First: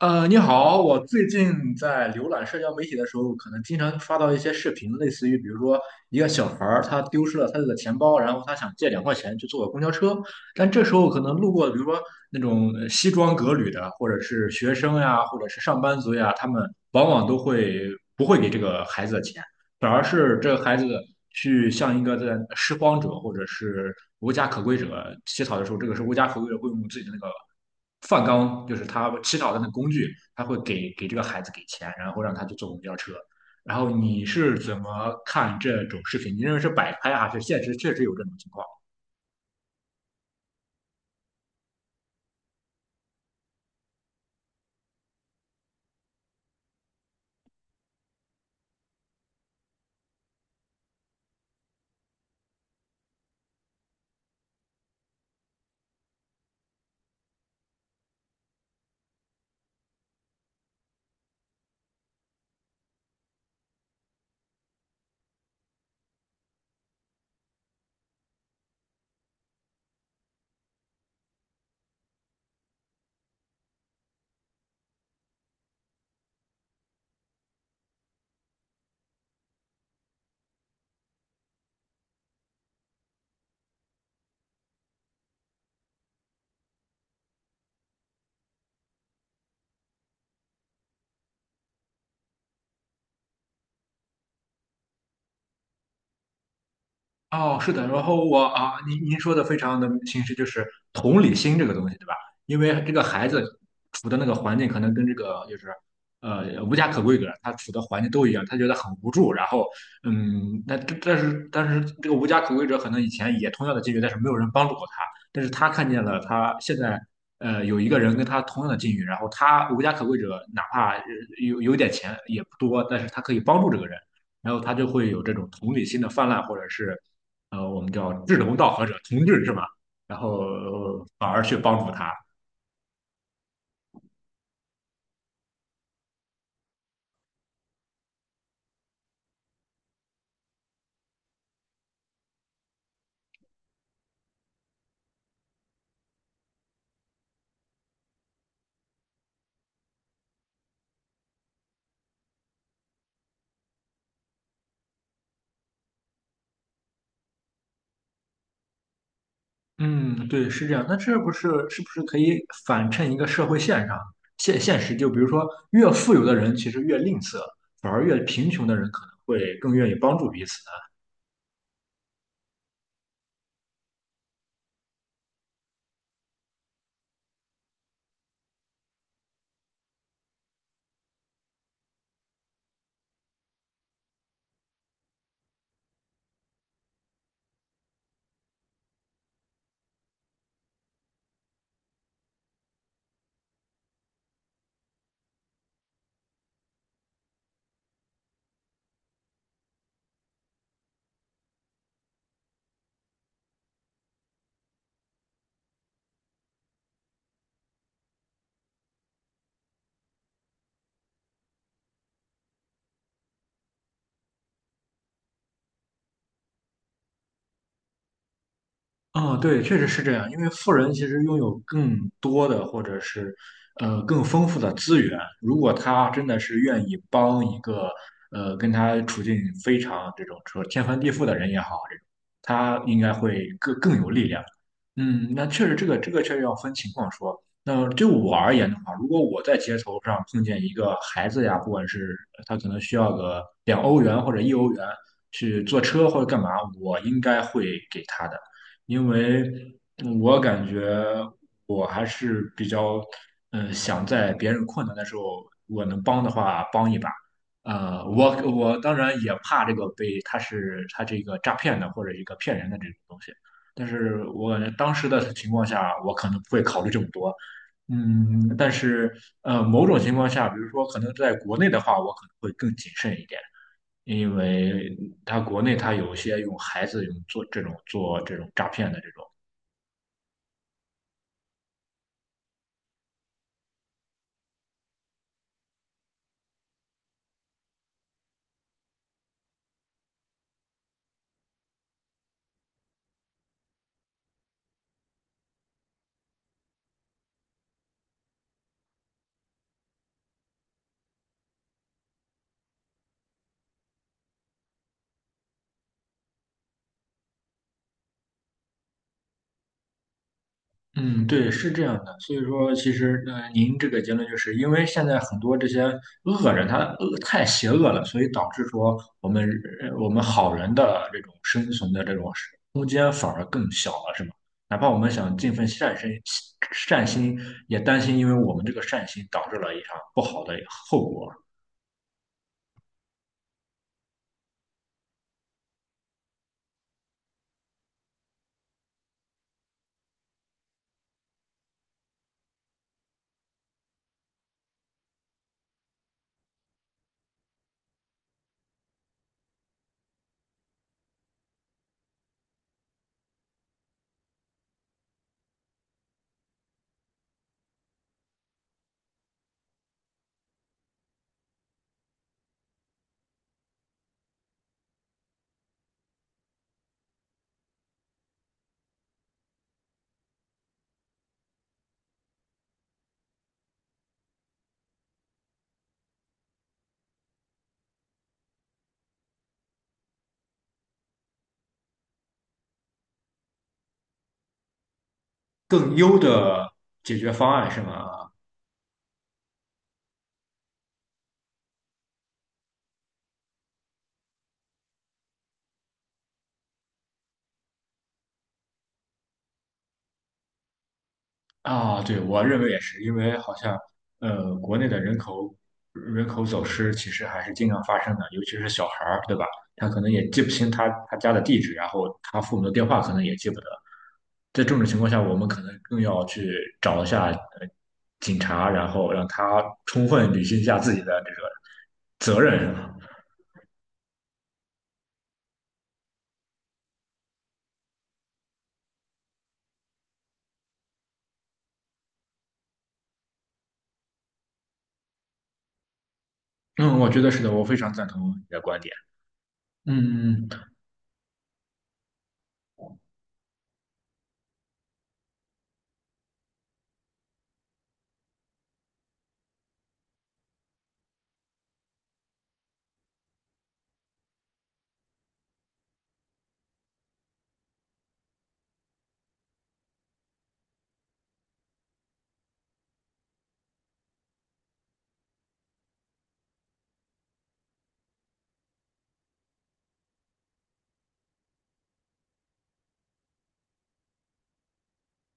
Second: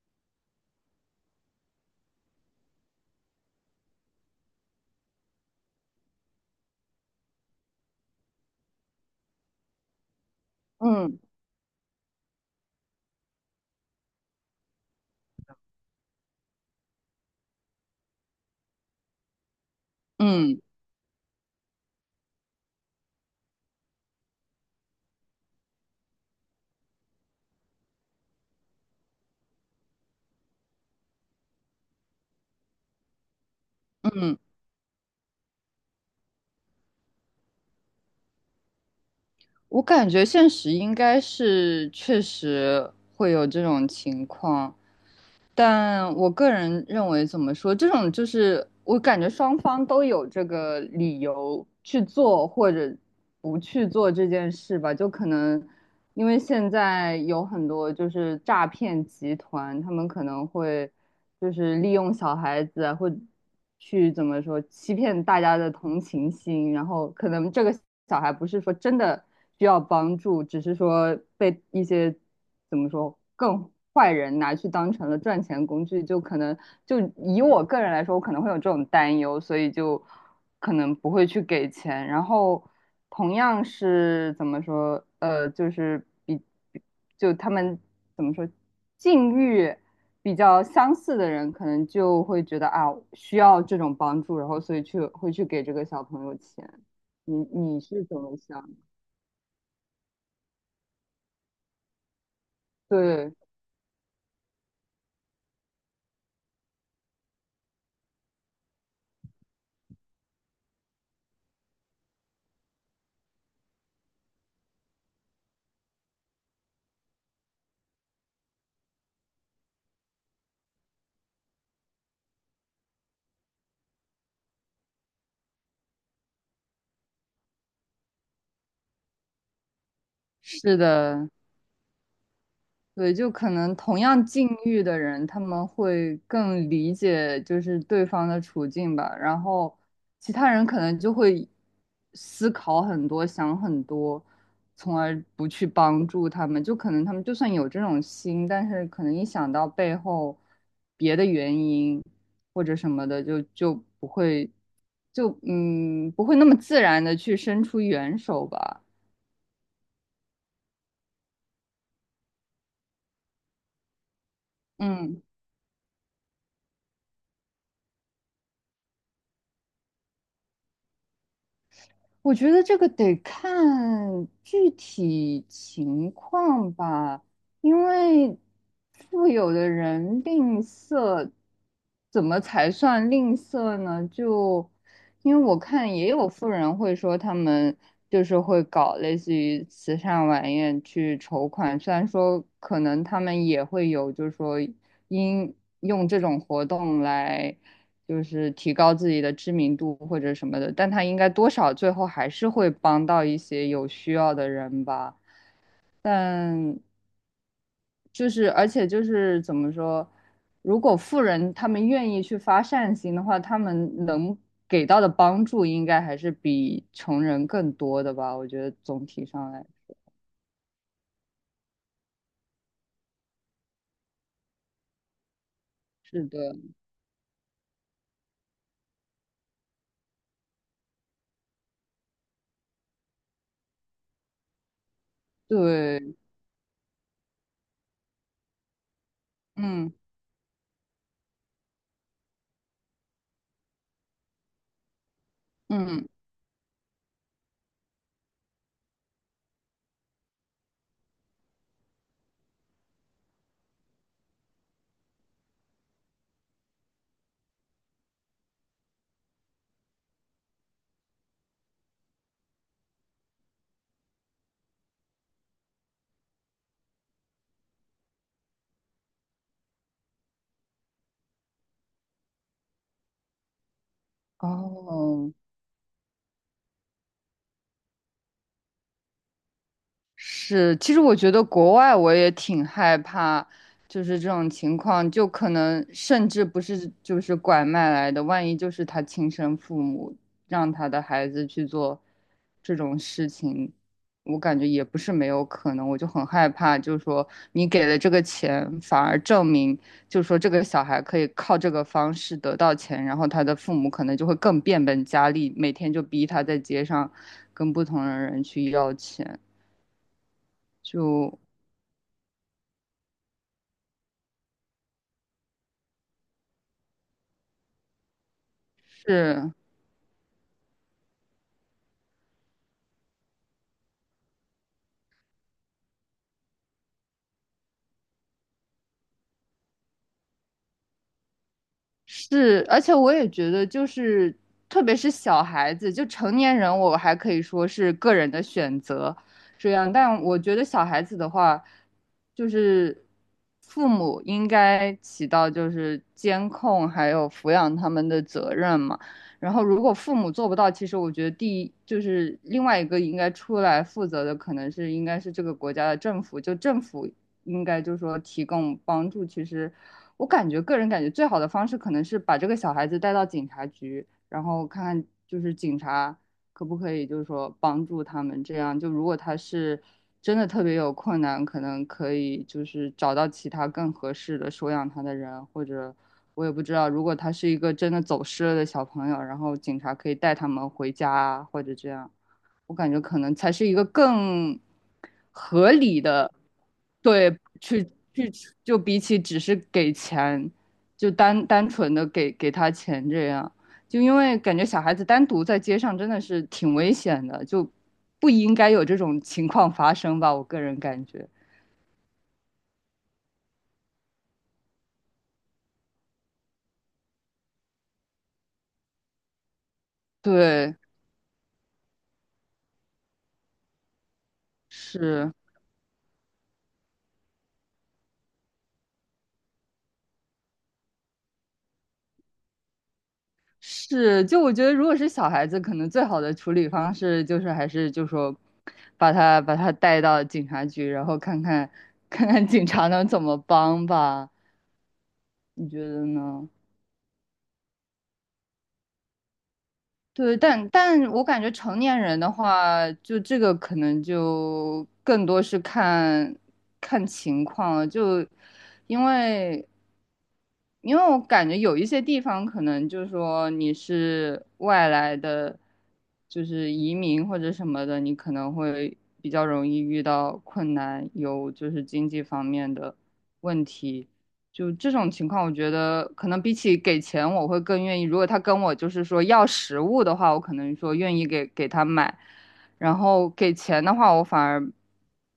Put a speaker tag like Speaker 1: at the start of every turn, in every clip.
Speaker 1: 你好，我最近在浏览社交媒体的时候，可能经常刷到一些视频，类似于比如说一个小孩儿他丢失了他的钱包，然后他想借2块钱去坐个公交车，但这时候
Speaker 2: 嗯
Speaker 1: 可能路过，比如说那种西装革履的，或者是学生呀，或者是上班族呀，他们往往都会不会给这个孩子的钱，反而是这
Speaker 2: 嗯
Speaker 1: 个孩子去向一个在拾荒者或者是无家可归者乞讨的时候，这个是无家可归者会用自己的那个饭缸，就是他乞讨的那个工具，他会给这个孩子给钱，然后让他去坐公交车。然后你
Speaker 2: 嗯，
Speaker 1: 是怎么看这种视频？你认为是摆拍啊还是现实确实有这种情况？
Speaker 2: 我感觉现实应该是确实会有这种情况，但我个人认为怎么说，这种就是我感觉双方都有这个理由去做或者不去做这件事吧，就可能因为现在有很多就是诈骗集团，他们可能会。就是利用小孩子啊或去怎么说欺骗大家的同情心，然后可能这个小孩不是说真的需要帮助，只是说被一些怎么说更坏人拿去当成了赚钱工具，就可能就以我个人来说，我可能会有这种担忧，所以就可能不会去给钱，然后。同样是怎么说？就是他们怎么说，境遇比较相似的人，可能就会觉得啊，需要这种帮助，然后所以去会去给这个小朋友钱。你
Speaker 1: 哦，是
Speaker 2: 你
Speaker 1: 的，然
Speaker 2: 是怎
Speaker 1: 后
Speaker 2: 么
Speaker 1: 我
Speaker 2: 想？
Speaker 1: 啊，您说的非常的清晰，就是同理心这个东西，对吧？因为这个孩
Speaker 2: 对，
Speaker 1: 子处的那个环境可能跟这个就是无家可归者他处的环境都一样，他觉得很无助。然后嗯，那这但是这个无家可归者可能以前也同样的境遇，但是没有人帮助过他，但是他看见了他现在有一个人跟他同样的境遇，然后他无家可归者哪怕有点钱也不多，但是他可以帮助这个人。然后他就会有这种同理心的泛滥，或者是我们叫志同道合者、同志是吧？然后
Speaker 2: 是的，
Speaker 1: 反而去帮助他。
Speaker 2: 对，就可能同样境遇的人，他们会更理解就是对方的处境吧，然后其他人可能就会思考很多，想很多，从而不去帮助他们。就可能他们就算有这种心，但是可能一想到背后别的原因或者什么的，就不会，就不会那么自然的去伸出援手吧。
Speaker 1: 嗯，对，是这样。那这不是是不是可以反衬一个社会现象、现实？就比
Speaker 2: 嗯。
Speaker 1: 如说，越富有的人其实越吝啬，反而越贫穷的人可能会更愿意帮助彼此。
Speaker 2: 我觉得这个得看具体情况吧，因为富有的人吝啬，怎么才算吝啬呢？就因为我看也有富人会说他们就是会搞类似于慈善晚宴去筹款，虽然说可能他们也会有，就是说因用这种活动来。就是提高自己的知名度或者什么的，但他应该多少最后还是会帮到一些有需要的人吧。但就是而且就是怎么说，如果富人他们愿意去发善心的话，他们能给到的帮助应该还是比穷人更多的吧。我觉得总体
Speaker 1: 啊，
Speaker 2: 上
Speaker 1: 对，
Speaker 2: 来，
Speaker 1: 确实是这样。因为富人其实拥有更多的，或者是更丰富的资源。如果他
Speaker 2: 是
Speaker 1: 真的
Speaker 2: 的，
Speaker 1: 是愿意帮一个跟他处境非常这种说天翻地覆的人也好，这种他应该会更有力量。嗯，那确实，这个这
Speaker 2: 对，
Speaker 1: 个确实要分情况说。那对我而言的话，如果我在街
Speaker 2: 嗯
Speaker 1: 头上碰见一个孩子呀，不管是他可能需要个2欧元或者一欧元去坐
Speaker 2: 嗯，
Speaker 1: 车或者干嘛，我应该会给他的，因为我感觉我还是比较，嗯、想在别人困难的时候，我能帮的话帮一把。我当然也怕这个被他是他这个诈骗的或者一个骗人的这种东西。但是我感觉当时的情况下，我可能不会考虑这么多。嗯，但是某种情况下，比如说可能在国内的话，我可能会更谨慎一点，因为
Speaker 2: 哦。
Speaker 1: 他国内他有一些用孩子用做这种诈骗的这种。
Speaker 2: 是，其实我觉得国外我也挺害怕，就是这种情况，就可能甚至不是就是拐卖来的，万一就是他亲生父母让他的孩子去做这种事情，我感觉也不是没有可能，我就很害怕，就是说你给了这个钱，反而证明就是说这个小孩可以靠这个方式得到钱，然后他的父母可能就会更变本加厉，每天就逼他在街上跟不同的人去要钱。
Speaker 1: 嗯，
Speaker 2: 就
Speaker 1: 对，是这样的。所以说，其实您这个结论就是因为现在很多这些恶人他恶太邪恶了，所以导致说我们
Speaker 2: 是
Speaker 1: 呃我们好人的这种生存的这种空间反而更小了，是吗？哪怕我们想尽份善心，善心也担心，因为我们这个善心导致了一场不好的后果。
Speaker 2: 是，而且我也觉得，就是特别是小孩子，就成年人，我还可以说是个人的选择这样，但我觉得小孩子的话，就是父母应该起到就是监控还有抚养他们的责任嘛。然后如果父母做不到，其实我觉得第一就是另外一个应该出来负责的，可能是应该是这个国家的政府，就政府应该就是说提供帮助。其实我感觉个人感觉最好的方式可能是把这个小孩子带到警察局，然后看看就是警察可不可以就是说帮助他们。这样就如果他是真的特别有困难，可能可以就是找到其他更合适的收养他的人，或者我也不知道，如果他是一个真的走失了的小朋友，然后警察可以带他们回家啊，或者这样。我感觉可能才是一个更合
Speaker 1: 更
Speaker 2: 理
Speaker 1: 优
Speaker 2: 的，
Speaker 1: 的解决
Speaker 2: 对，
Speaker 1: 方案是
Speaker 2: 去
Speaker 1: 吗？
Speaker 2: 去就比起只是给钱，就单纯的给他钱这样，就因为感觉小孩子单独在街上真的是挺危险的，就不应该有这种情况发生吧，我个人感觉，
Speaker 1: 啊，对，我认为也是，因为好像国内的人口走失其实还是经常发生的，尤其是小孩儿，对吧？他可能也记不清
Speaker 2: 对，
Speaker 1: 他家的地址，然后他父母的电话可能也记不得。在这种情况下，
Speaker 2: 是。
Speaker 1: 我们可能更要去找一下警察，然后让他充分履行一下自己的这个责任。嗯，
Speaker 2: 是，就我觉得，如果是小孩子，可能最好的处理方式就是还是就说，把他带到警察局，然后看看 看看警察能怎么帮吧。你觉得呢？
Speaker 1: 嗯。我觉得是非常赞同你观点。
Speaker 2: 对，但但我感觉成年人的话，就这个可能就更多是看情况了，就因为因为我感觉有一些地方可能就是说你是外来的，就是移民或者什么的，你可能会比较容易遇到困难，有就是经济方面的问题。就这种情况，我觉得可能比起给钱，我会更愿意。如果他跟我就是说要食物的话，我可能说愿意给他买，然后给钱的话，我反而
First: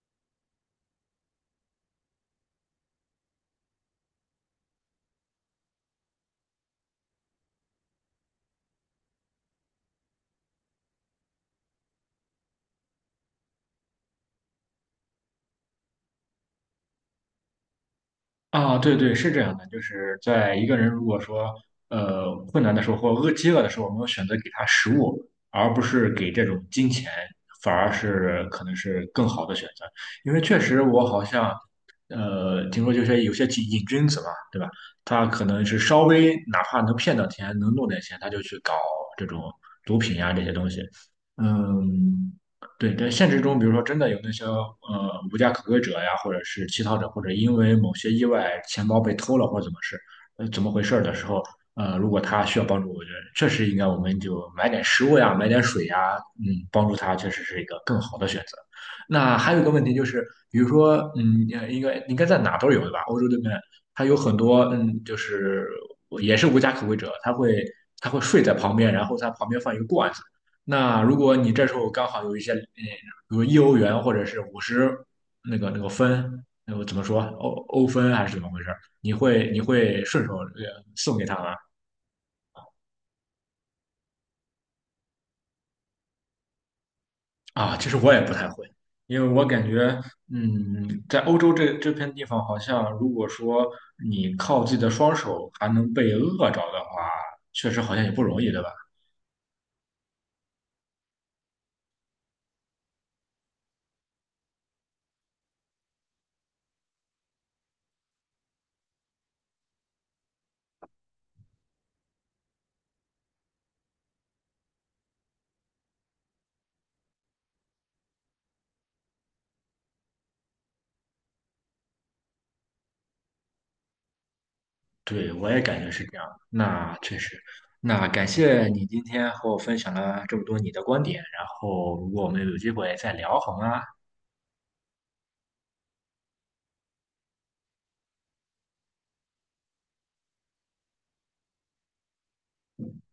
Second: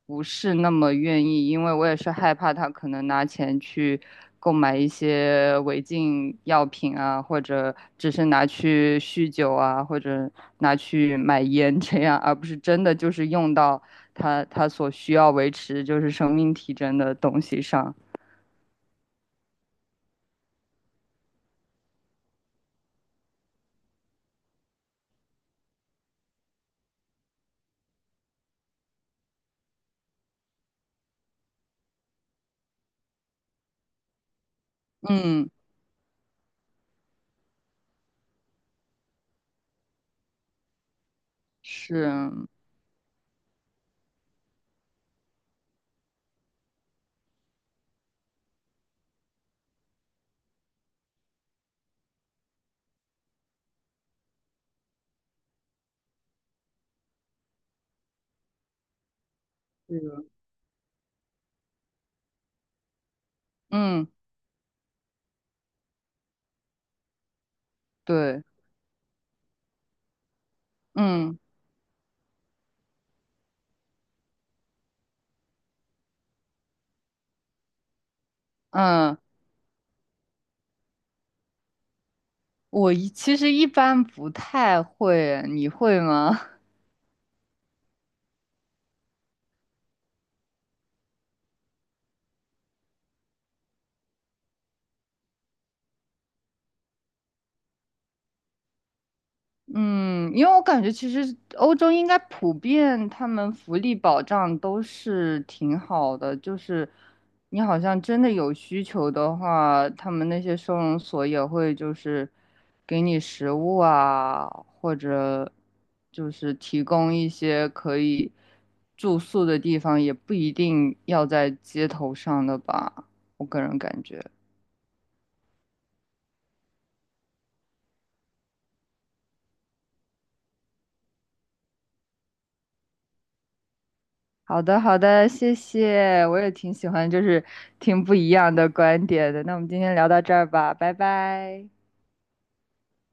Speaker 2: 不是那么愿意，因为我也是害怕他可能拿钱去购买一些违禁药品啊，或者只是拿去酗酒啊，或者拿去买烟这样，而不是真的就是用到他所需要维持就是生命体征的东西上。
Speaker 1: 啊，对对，是这样的，就是在一个人如果说困难的时候或饥饿的时候，我们会选择给他食物，而不是给这种金钱，反而是可能是更好的选择。因为确实我好像听说就是有些瘾君子嘛，对吧？他可
Speaker 2: 嗯。
Speaker 1: 能是稍微哪怕能骗到钱，能弄点钱，他就去搞这种毒品呀、这些东西。嗯，
Speaker 2: 是，
Speaker 1: 对，在现实中，比如说真的有那些无家可归者呀，或者是乞讨者，或者因为某些意外钱包被偷了或者怎么事，怎么回事儿的时候，如果他需要帮助，我觉得确实应该我们就买点食物呀，买点水呀，嗯，帮助他确实是一个更好的选择。那还有一个问题就是，
Speaker 2: 嗯
Speaker 1: 比如说，嗯，应该在哪都有对吧？欧洲这边它
Speaker 2: 嗯，
Speaker 1: 有很多，嗯，就是也是无家可归者，他会睡
Speaker 2: 对，
Speaker 1: 在旁边，然后在旁边放一个罐子。那如果
Speaker 2: 嗯
Speaker 1: 你这时候刚好有一些，嗯，比如一欧元或者是50那个分，那个怎么说欧分还是怎么回事？你
Speaker 2: 嗯，
Speaker 1: 会你会顺手送给他吗？
Speaker 2: 我其实一般不太会，你会吗？
Speaker 1: 啊，其实我也不太会，因为我感觉，嗯，在欧洲这片地方，好像如果说你靠自己的双手还能被饿着的话，确实好像也不容易，对吧？
Speaker 2: 嗯，因为我感觉其实欧洲应该普遍他们福利保障都是挺好的，就是你好像真的有需求的话，他们那些收容所也会就是给你食物啊，或者就是提供一些可以住宿的地方，也不一定要在街头上的吧，我个人感觉。
Speaker 1: 对，我也感觉是这样。那确实，那感谢你今天和我分享了这么多你的观点，然后如果我们有机会再聊，好吗？
Speaker 2: 好的，好的，谢谢，我也挺喜欢，就是听不一样的观点的。那我们今天聊到这儿吧，拜拜。